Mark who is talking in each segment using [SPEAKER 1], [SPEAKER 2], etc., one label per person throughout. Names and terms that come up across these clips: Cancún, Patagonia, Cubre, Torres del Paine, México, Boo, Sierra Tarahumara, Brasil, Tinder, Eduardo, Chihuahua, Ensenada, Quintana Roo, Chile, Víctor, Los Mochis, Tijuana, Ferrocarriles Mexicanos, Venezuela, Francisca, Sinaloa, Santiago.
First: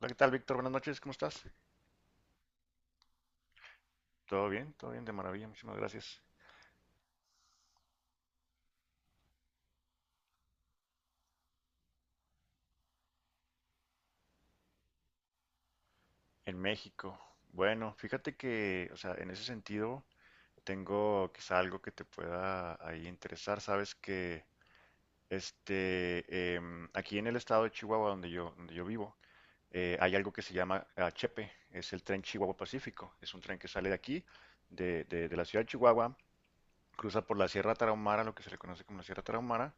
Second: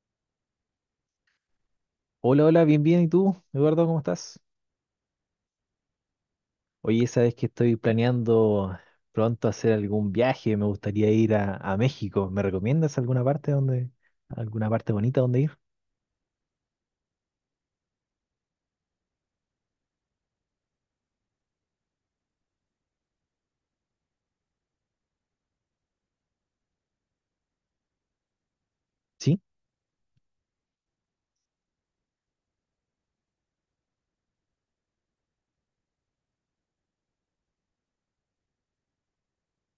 [SPEAKER 1] Hola, ¿qué tal, Víctor? Buenas noches, ¿cómo estás?
[SPEAKER 2] Hola, hola, bien, bien. ¿Y tú, Eduardo, cómo estás?
[SPEAKER 1] Todo bien, de maravilla, muchísimas gracias.
[SPEAKER 2] Oye, sabes que estoy planeando pronto hacer algún viaje. Me gustaría ir a México. ¿Me recomiendas alguna parte donde, alguna parte bonita donde ir?
[SPEAKER 1] En México. Bueno, fíjate que, o sea, en ese sentido, tengo quizá algo que te pueda ahí interesar. Sabes que, aquí en el estado de Chihuahua, donde yo vivo,
[SPEAKER 2] Sí.
[SPEAKER 1] hay algo que se llama Chepe, es el tren Chihuahua Pacífico. Es un tren que sale de aquí, de la ciudad de Chihuahua, cruza por la Sierra Tarahumara, lo que se le conoce como la Sierra Tarahumara.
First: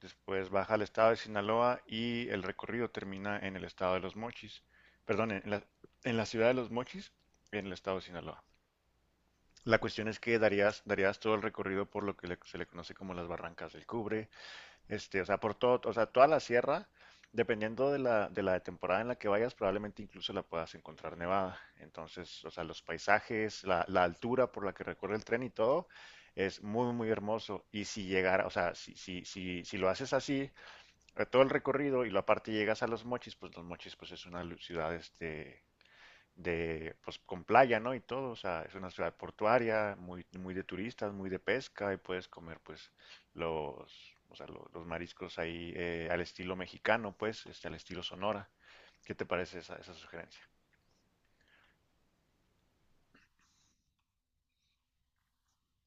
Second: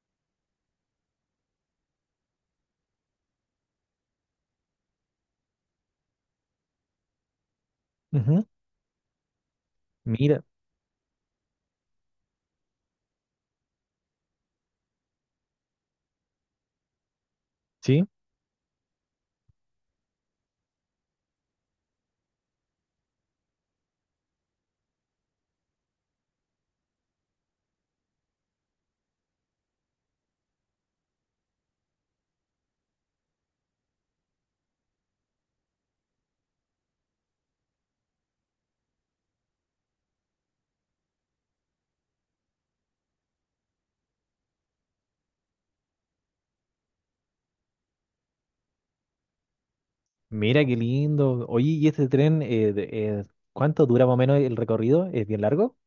[SPEAKER 1] Después baja al estado de Sinaloa y el recorrido termina en el estado de Los Mochis. Perdón, en la ciudad de Los Mochis, en el estado de Sinaloa.
[SPEAKER 2] Ujú.
[SPEAKER 1] La cuestión es que
[SPEAKER 2] Mira,
[SPEAKER 1] darías todo el recorrido por lo que se le conoce como las barrancas del Cubre, este, o sea, por todo, o sea, toda la sierra, dependiendo de
[SPEAKER 2] sí.
[SPEAKER 1] de la temporada en la que vayas, probablemente incluso la puedas encontrar nevada. Entonces, o sea, los paisajes, la altura por la que recorre el tren y todo, es muy, muy hermoso. Y si llegara, o sea, si lo haces así, todo el recorrido y la parte llegas a Los Mochis pues es una ciudad este de pues con playa, ¿no? Y todo, o sea, es una ciudad portuaria, muy muy de turistas, muy de pesca y puedes comer pues los o sea, los mariscos ahí al estilo mexicano, pues, este, al estilo Sonora. ¿Qué te parece esa sugerencia?
[SPEAKER 2] Mira qué lindo. Oye, ¿y este tren, eh, cuánto dura más o menos el recorrido? ¿Es bien largo?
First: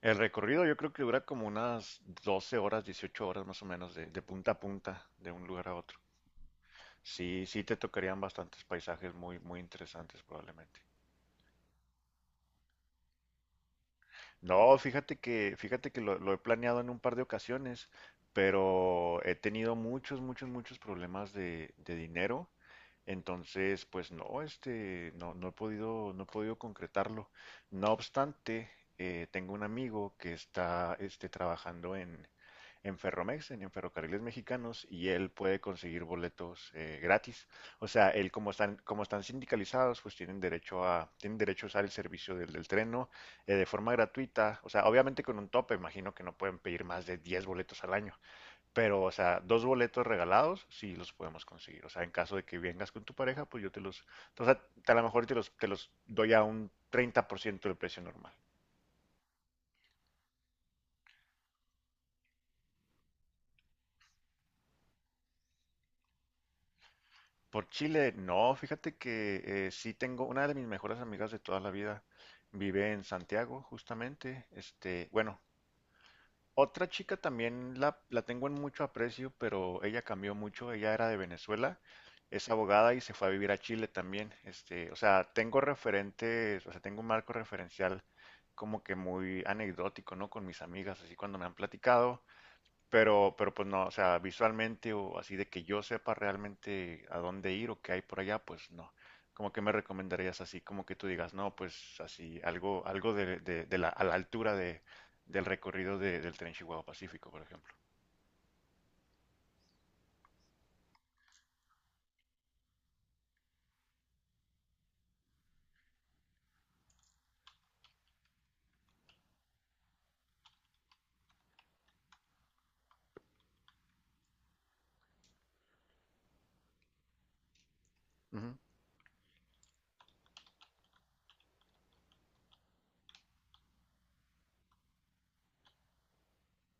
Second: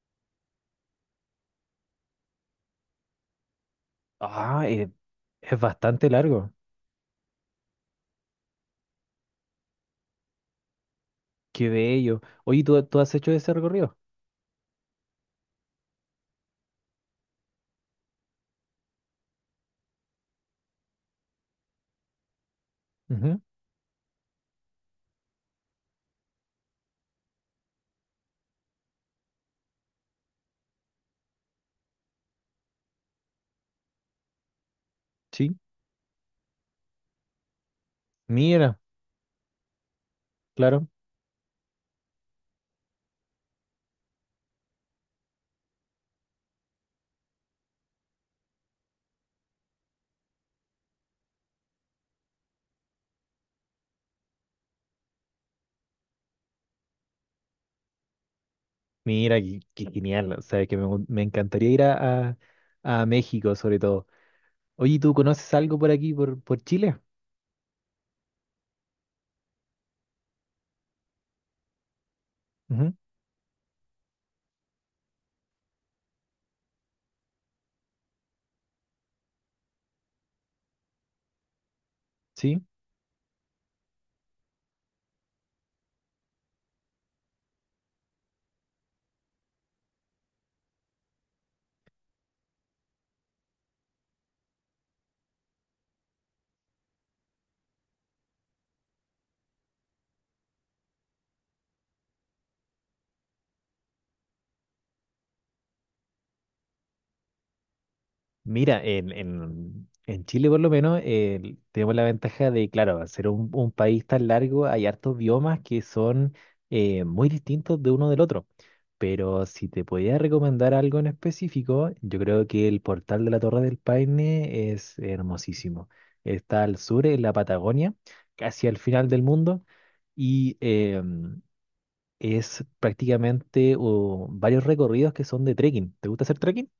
[SPEAKER 1] El recorrido yo creo que dura como unas 12 horas, 18 horas más o menos de punta a
[SPEAKER 2] Ah, eh,
[SPEAKER 1] punta, de un
[SPEAKER 2] es
[SPEAKER 1] lugar a otro.
[SPEAKER 2] bastante largo.
[SPEAKER 1] Sí, sí te tocarían bastantes paisajes muy, muy interesantes probablemente.
[SPEAKER 2] Qué bello. Oye, ¿tú has hecho ese recorrido?
[SPEAKER 1] No, fíjate que lo he planeado en un par de ocasiones, pero he tenido muchos, muchos, muchos problemas de dinero.
[SPEAKER 2] Ujú.
[SPEAKER 1] Entonces, pues no, este, no he podido, no he podido concretarlo. No obstante, tengo un amigo que está, este, trabajando en Ferromex, en Ferrocarriles Mexicanos, y él
[SPEAKER 2] Sí.
[SPEAKER 1] puede conseguir boletos gratis. O sea, él
[SPEAKER 2] Mira,
[SPEAKER 1] como están sindicalizados, pues
[SPEAKER 2] claro.
[SPEAKER 1] tienen derecho a usar el servicio del, del tren, ¿no? De forma gratuita, o sea, obviamente con un tope, imagino que no pueden pedir más de 10 boletos al año, pero, o sea, dos boletos regalados sí los podemos conseguir, o sea, en caso de que vengas con tu pareja, pues yo te los, o sea, a lo mejor te los doy a un 30% del precio normal.
[SPEAKER 2] Mira, qué, qué genial. O sea, que me encantaría ir a México sobre todo. Oye, ¿tú conoces algo por aquí, por Chile?
[SPEAKER 1] Por Chile, no, fíjate que sí tengo una de mis mejores amigas de toda la vida, vive
[SPEAKER 2] Ujú.
[SPEAKER 1] en Santiago, justamente, este, bueno, Otra chica también la tengo en mucho aprecio, pero ella cambió mucho. Ella era de Venezuela, es
[SPEAKER 2] Sí.
[SPEAKER 1] abogada y se fue a vivir a Chile también. Este, o sea, tengo referentes, o sea, tengo un marco referencial como que muy anecdótico, ¿no? Con mis amigas, así cuando me han platicado. Pero pues no, o sea, visualmente o así de que yo sepa realmente a dónde ir o qué hay por allá, pues no. Como que me recomendarías así, como que tú digas, no, pues así, algo, algo de, de la, a la altura de, del recorrido del tren Chihuahua Pacífico, por ejemplo.
[SPEAKER 2] Mira, en Chile por lo menos tenemos la ventaja de, claro, al ser un país tan largo, hay hartos biomas que son muy distintos de uno del otro. Pero si te podía recomendar algo en específico, yo creo que el portal de la Torre del Paine es hermosísimo. Está al sur, en la Patagonia,
[SPEAKER 1] Ujú.
[SPEAKER 2] casi al final del mundo, y es prácticamente varios recorridos que son de trekking. ¿Te gusta hacer trekking?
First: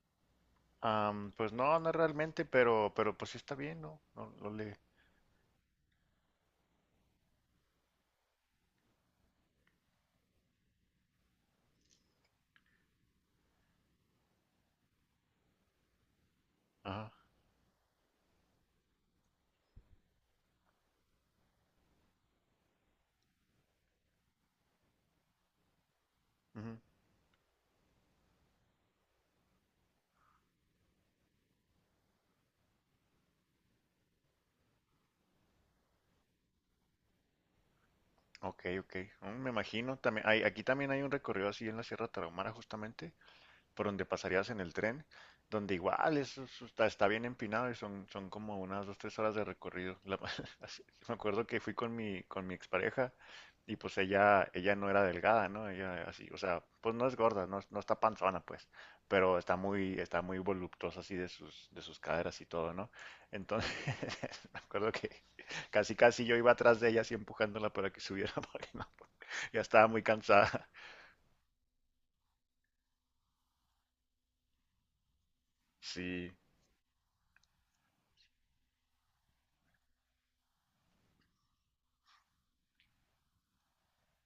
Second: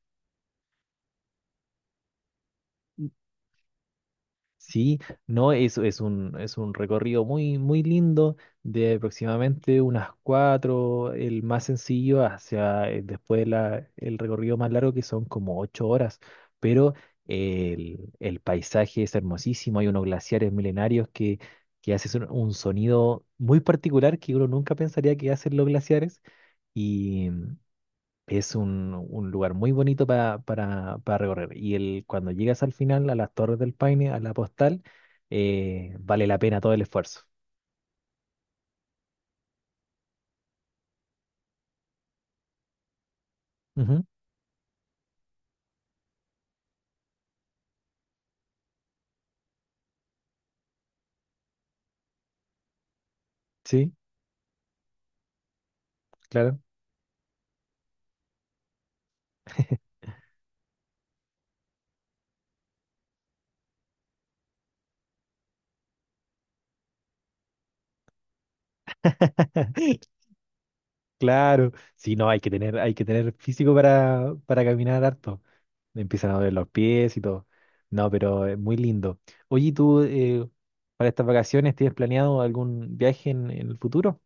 [SPEAKER 1] Am, pues no, no realmente, pero pues sí está bien, ¿no? No, no le.
[SPEAKER 2] Sí, no, es un recorrido muy, muy lindo de aproximadamente unas cuatro, el más sencillo, hacia después el recorrido más largo que son como ocho horas, pero
[SPEAKER 1] Ajá.
[SPEAKER 2] el paisaje es hermosísimo, hay unos glaciares milenarios que hacen un sonido muy particular que uno nunca pensaría que hacen los glaciares.
[SPEAKER 1] Ujú.
[SPEAKER 2] Es un lugar muy bonito para recorrer. Y el, cuando llegas al final, a las Torres del Paine, a la postal, vale la pena todo el esfuerzo.
[SPEAKER 1] Ok, ok. Mm, me imagino. También hay, aquí también hay un recorrido así en la Sierra Tarahumara, justamente, por donde
[SPEAKER 2] Ujú.
[SPEAKER 1] pasarías en el tren, donde igual está, está bien empinado y son, son como unas dos, tres horas de recorrido. La- me acuerdo que fui con mi expareja y
[SPEAKER 2] Sí,
[SPEAKER 1] pues ella no era delgada, ¿no? Ella así, o
[SPEAKER 2] claro.
[SPEAKER 1] sea, pues no es gorda, no, no está panzona, pues, pero está muy voluptuosa así de sus caderas y todo, ¿no? Entonces, me acuerdo que casi, casi yo iba atrás de ella así empujándola para que subiera porque no, ya estaba muy cansada.
[SPEAKER 2] Claro. Sí, no, hay que tener físico para caminar harto. Me empiezan
[SPEAKER 1] Sí.
[SPEAKER 2] a doler los pies y todo. No, pero es muy lindo. Oye, ¿y tú, para estas vacaciones tienes planeado algún viaje en el futuro?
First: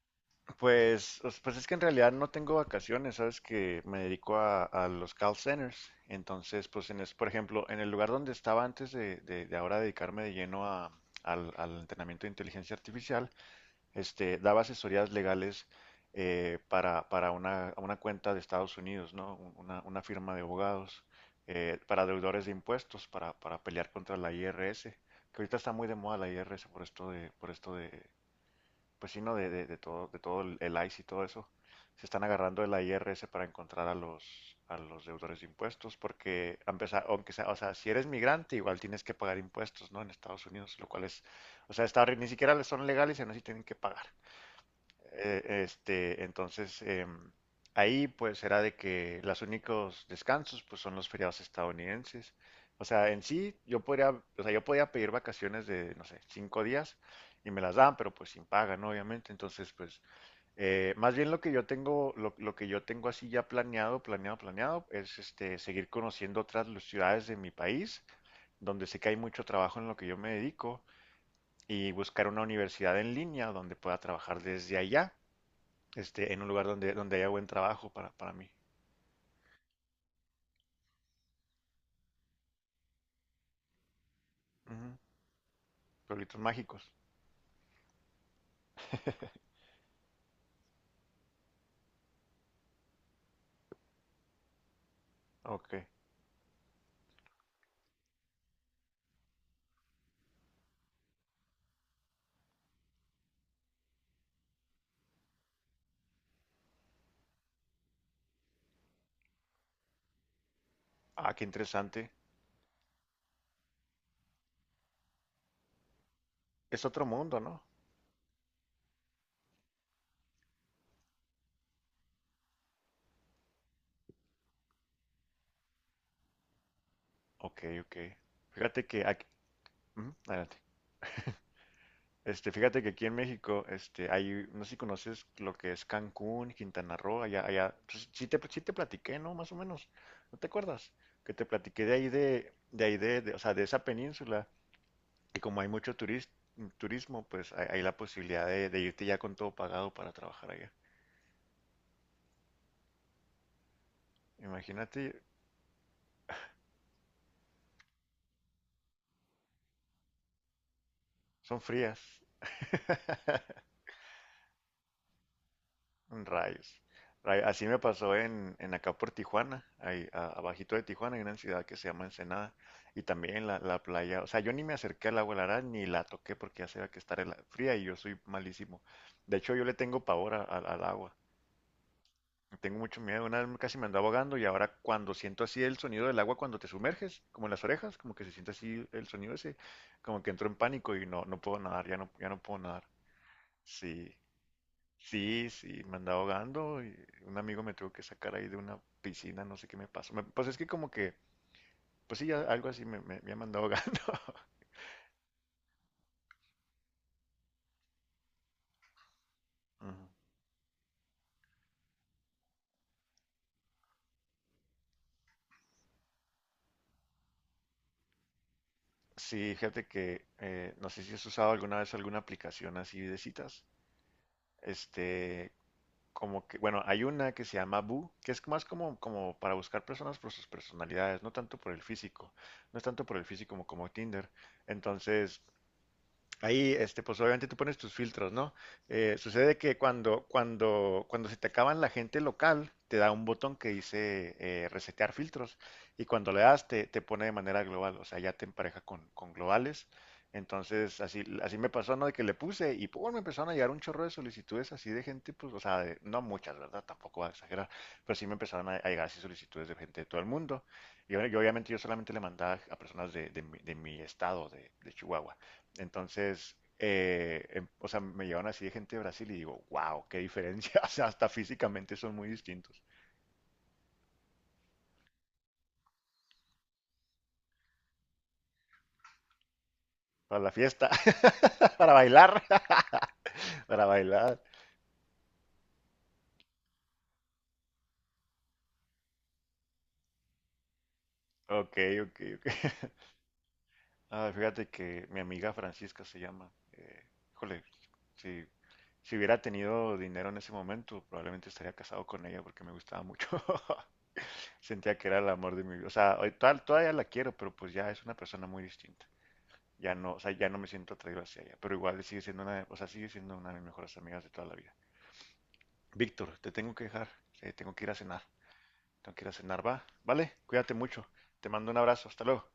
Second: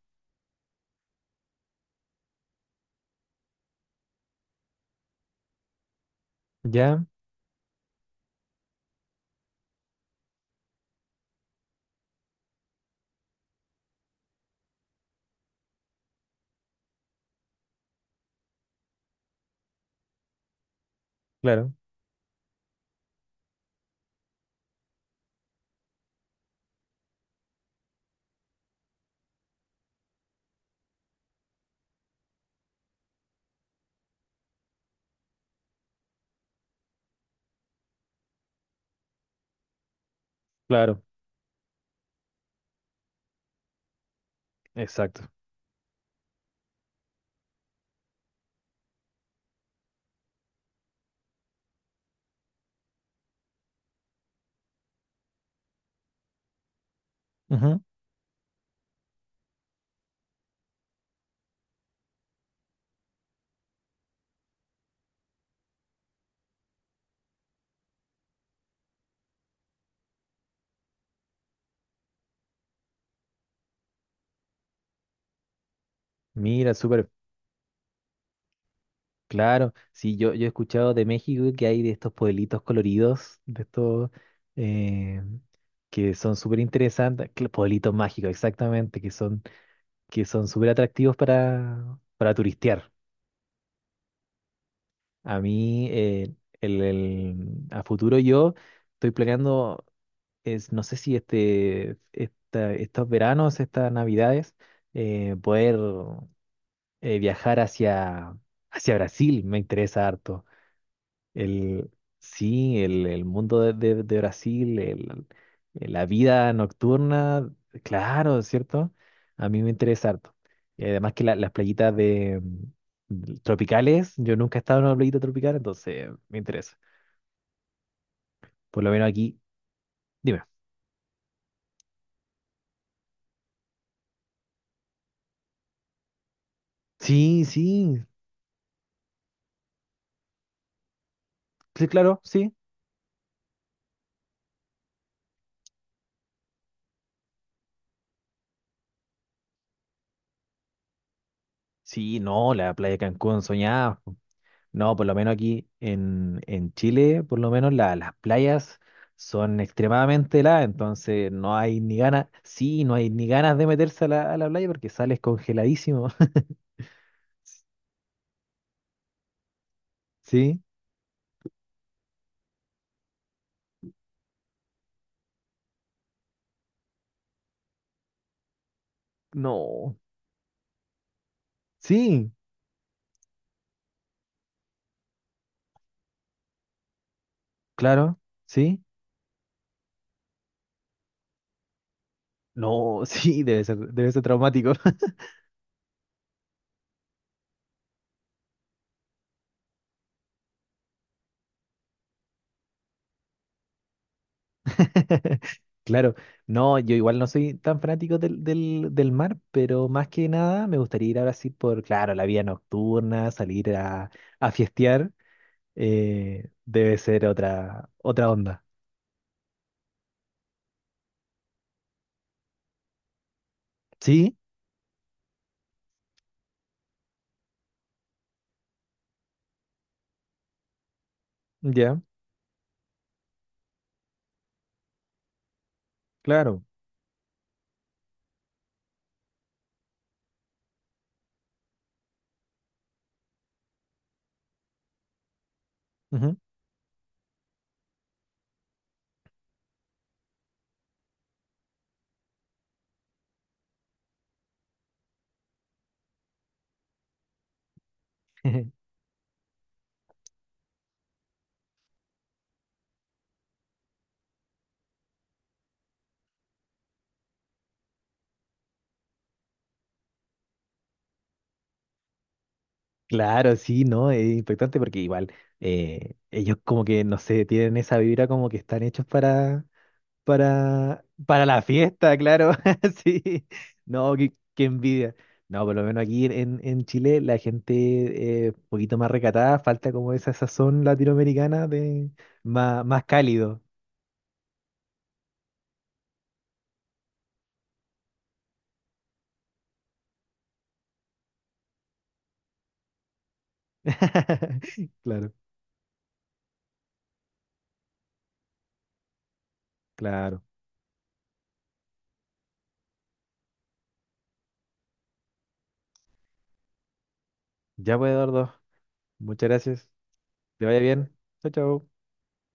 [SPEAKER 1] Pues, pues es que en realidad no tengo vacaciones, sabes que me dedico a los call centers. Entonces, pues en
[SPEAKER 2] Ya,
[SPEAKER 1] es, por ejemplo, en el lugar donde estaba antes de, de ahora dedicarme de lleno al, al entrenamiento de inteligencia artificial, este, daba asesorías legales para una cuenta de Estados Unidos, ¿no? Una firma de abogados
[SPEAKER 2] claro,
[SPEAKER 1] para deudores de impuestos, para pelear contra la IRS, que ahorita está muy de moda la IRS por esto de pues sí, ¿no? De todo el ICE y todo eso, se están agarrando de la IRS para encontrar a los deudores de impuestos, porque a empezar, aunque sea, o sea, si eres migrante, igual tienes que pagar impuestos, ¿no? En Estados Unidos, lo
[SPEAKER 2] claro,
[SPEAKER 1] cual es, o sea, está, ni siquiera son legales y aún así tienen que pagar.
[SPEAKER 2] exacto.
[SPEAKER 1] Este, entonces, em, ahí pues era de que los únicos descansos pues son los feriados estadounidenses. O sea, en sí yo podría, o sea, yo podía pedir vacaciones de, no sé, 5 días y me las
[SPEAKER 2] Ujú.
[SPEAKER 1] dan, pero pues sin paga, ¿no? Obviamente. Entonces, pues, más bien lo que yo tengo, lo que yo tengo así ya planeado, planeado, planeado, es este, seguir conociendo otras ciudades de mi país, donde sé que hay mucho trabajo en lo que yo me dedico, y buscar una universidad en línea donde pueda trabajar desde allá este, en un lugar
[SPEAKER 2] Mira,
[SPEAKER 1] donde,
[SPEAKER 2] súper.
[SPEAKER 1] donde haya buen trabajo para mí.
[SPEAKER 2] Claro, sí, yo he escuchado de México que hay de estos pueblitos coloridos, de estos
[SPEAKER 1] Ujú.
[SPEAKER 2] eh, que son
[SPEAKER 1] Pueblitos
[SPEAKER 2] súper
[SPEAKER 1] mágicos.
[SPEAKER 2] interesantes, pueblitos mágicos, exactamente, que son súper atractivos para turistear. A
[SPEAKER 1] Ok.
[SPEAKER 2] mí, a futuro yo estoy planeando, es, no sé si estos veranos, estas navidades, poder viajar hacia, hacia Brasil, me interesa harto.
[SPEAKER 1] Ah, qué
[SPEAKER 2] El,
[SPEAKER 1] interesante.
[SPEAKER 2] sí, el mundo de, de Brasil, la vida
[SPEAKER 1] Es otro mundo,
[SPEAKER 2] nocturna,
[SPEAKER 1] ¿no?
[SPEAKER 2] claro, ¿cierto? A mí me interesa harto. Y además que las playitas de, mm, tropicales, yo nunca he estado en una playita tropical, entonces me interesa.
[SPEAKER 1] Ok, ok.
[SPEAKER 2] Por
[SPEAKER 1] Fíjate
[SPEAKER 2] lo
[SPEAKER 1] que
[SPEAKER 2] menos
[SPEAKER 1] aquí,
[SPEAKER 2] aquí,
[SPEAKER 1] ujú,
[SPEAKER 2] dime.
[SPEAKER 1] adelante. Este, fíjate que aquí en México, este, hay, no sé si conoces lo que es Cancún, Quintana Roo, allá,
[SPEAKER 2] Sí,
[SPEAKER 1] allá,
[SPEAKER 2] sí,
[SPEAKER 1] pues, sí te platiqué, ¿no? Más o menos. ¿No te acuerdas? Que te platiqué
[SPEAKER 2] sí, claro, sí.
[SPEAKER 1] de ahí de, o sea, de esa península. Y como hay mucho turismo, pues hay la posibilidad de irte ya con todo pagado para trabajar allá.
[SPEAKER 2] Sí, no, la playa de Cancún soñada. No,
[SPEAKER 1] Imagínate.
[SPEAKER 2] por lo menos aquí en Chile, por lo menos las playas son extremadamente heladas, entonces no
[SPEAKER 1] Son
[SPEAKER 2] hay ni
[SPEAKER 1] frías.
[SPEAKER 2] ganas, sí, no hay ni ganas de meterse a la playa porque sales congeladísimo.
[SPEAKER 1] Rayos. Así me pasó en acá por Tijuana, ahí
[SPEAKER 2] ¿Sí?
[SPEAKER 1] abajito de Tijuana hay una ciudad que se llama Ensenada y también la playa, o sea, yo ni me acerqué al agua helada ni la toqué porque ya sabía que estar fría y yo soy malísimo. De hecho, yo le
[SPEAKER 2] No.
[SPEAKER 1] tengo pavor al agua,
[SPEAKER 2] Sí,
[SPEAKER 1] tengo mucho miedo, una vez casi me ando ahogando y ahora cuando siento así el sonido del agua cuando te sumerges, como en las orejas, como
[SPEAKER 2] claro,
[SPEAKER 1] que se siente
[SPEAKER 2] sí.
[SPEAKER 1] así el sonido ese, como que entro en pánico y no, no puedo nadar, ya no, ya no puedo nadar.
[SPEAKER 2] No, sí, debe
[SPEAKER 1] Sí.
[SPEAKER 2] ser traumático.
[SPEAKER 1] Sí, sí, me andaba ahogando y un amigo me tuvo que sacar ahí de una piscina, no sé qué me pasó. Me- pues es que como que, pues sí, ya algo así me, me, me andado ahogando.
[SPEAKER 2] Claro, no, yo igual no soy tan fanático del mar, pero
[SPEAKER 1] Ujú.
[SPEAKER 2] más que nada me gustaría ir a Brasil por, claro, la vida nocturna, salir a fiestear. Debe ser otra, otra onda.
[SPEAKER 1] Sí, fíjate que no sé si has usado alguna vez alguna aplicación así de citas.
[SPEAKER 2] Sí,
[SPEAKER 1] Este, como que, bueno, hay una que se llama Boo, que es más como, como para buscar personas por sus personalidades, no tanto por el
[SPEAKER 2] ya,
[SPEAKER 1] físico, no es tanto por el físico como, como Tinder. Entonces,
[SPEAKER 2] claro.
[SPEAKER 1] ahí, este, pues obviamente tú pones tus filtros, ¿no? Sucede que cuando se te acaban la gente local, te da un botón que dice resetear filtros y cuando
[SPEAKER 2] Ujú.
[SPEAKER 1] le das te, te pone de manera global, o sea, ya te empareja con globales. Entonces, así, así me pasó, ¿no? De que le puse y pues me empezaron a llegar un chorro de solicitudes así de gente, pues, o sea, de- no muchas, ¿verdad? Tampoco voy a exagerar, pero sí me empezaron a llegar así solicitudes de gente de todo el mundo. Y yo, obviamente yo solamente le mandaba a personas de mi estado, de Chihuahua. Entonces, o sea, me llevan así de gente de Brasil y digo, wow, qué diferencia. O sea, hasta físicamente son muy distintos.
[SPEAKER 2] Claro, sí, ¿no? Es impactante porque igual ellos como que, no sé, tienen esa vibra como que están hechos
[SPEAKER 1] Para la fiesta,
[SPEAKER 2] para la
[SPEAKER 1] para
[SPEAKER 2] fiesta,
[SPEAKER 1] bailar,
[SPEAKER 2] claro. Sí,
[SPEAKER 1] para
[SPEAKER 2] no, qué,
[SPEAKER 1] bailar.
[SPEAKER 2] qué envidia. No, por lo menos aquí en Chile la gente es un poquito más recatada, falta como esa sazón latinoamericana
[SPEAKER 1] Ok,
[SPEAKER 2] de
[SPEAKER 1] ok, ok.
[SPEAKER 2] más, más cálido.
[SPEAKER 1] Ah, fíjate que mi amiga Francisca se llama. Híjole, si, si hubiera tenido dinero en ese momento, probablemente estaría casado con ella porque me gustaba mucho. Sentía que era el
[SPEAKER 2] Claro,
[SPEAKER 1] amor de mi vida. O sea, hoy todavía la quiero, pero pues ya es una persona muy distinta. Ya no, o sea,
[SPEAKER 2] claro.
[SPEAKER 1] ya no me siento atraído hacia ella, pero igual sigue siendo una, o sea, sigue siendo una de mis mejores amigas de toda la vida. Víctor, te tengo que dejar, tengo que ir a
[SPEAKER 2] Ya pues,
[SPEAKER 1] cenar,
[SPEAKER 2] Eduardo.
[SPEAKER 1] tengo que ir a
[SPEAKER 2] Muchas
[SPEAKER 1] cenar, va,
[SPEAKER 2] gracias.
[SPEAKER 1] vale,
[SPEAKER 2] Que
[SPEAKER 1] cuídate
[SPEAKER 2] vaya
[SPEAKER 1] mucho,
[SPEAKER 2] bien.
[SPEAKER 1] te
[SPEAKER 2] Chao,
[SPEAKER 1] mando un
[SPEAKER 2] chao.
[SPEAKER 1] abrazo, hasta luego.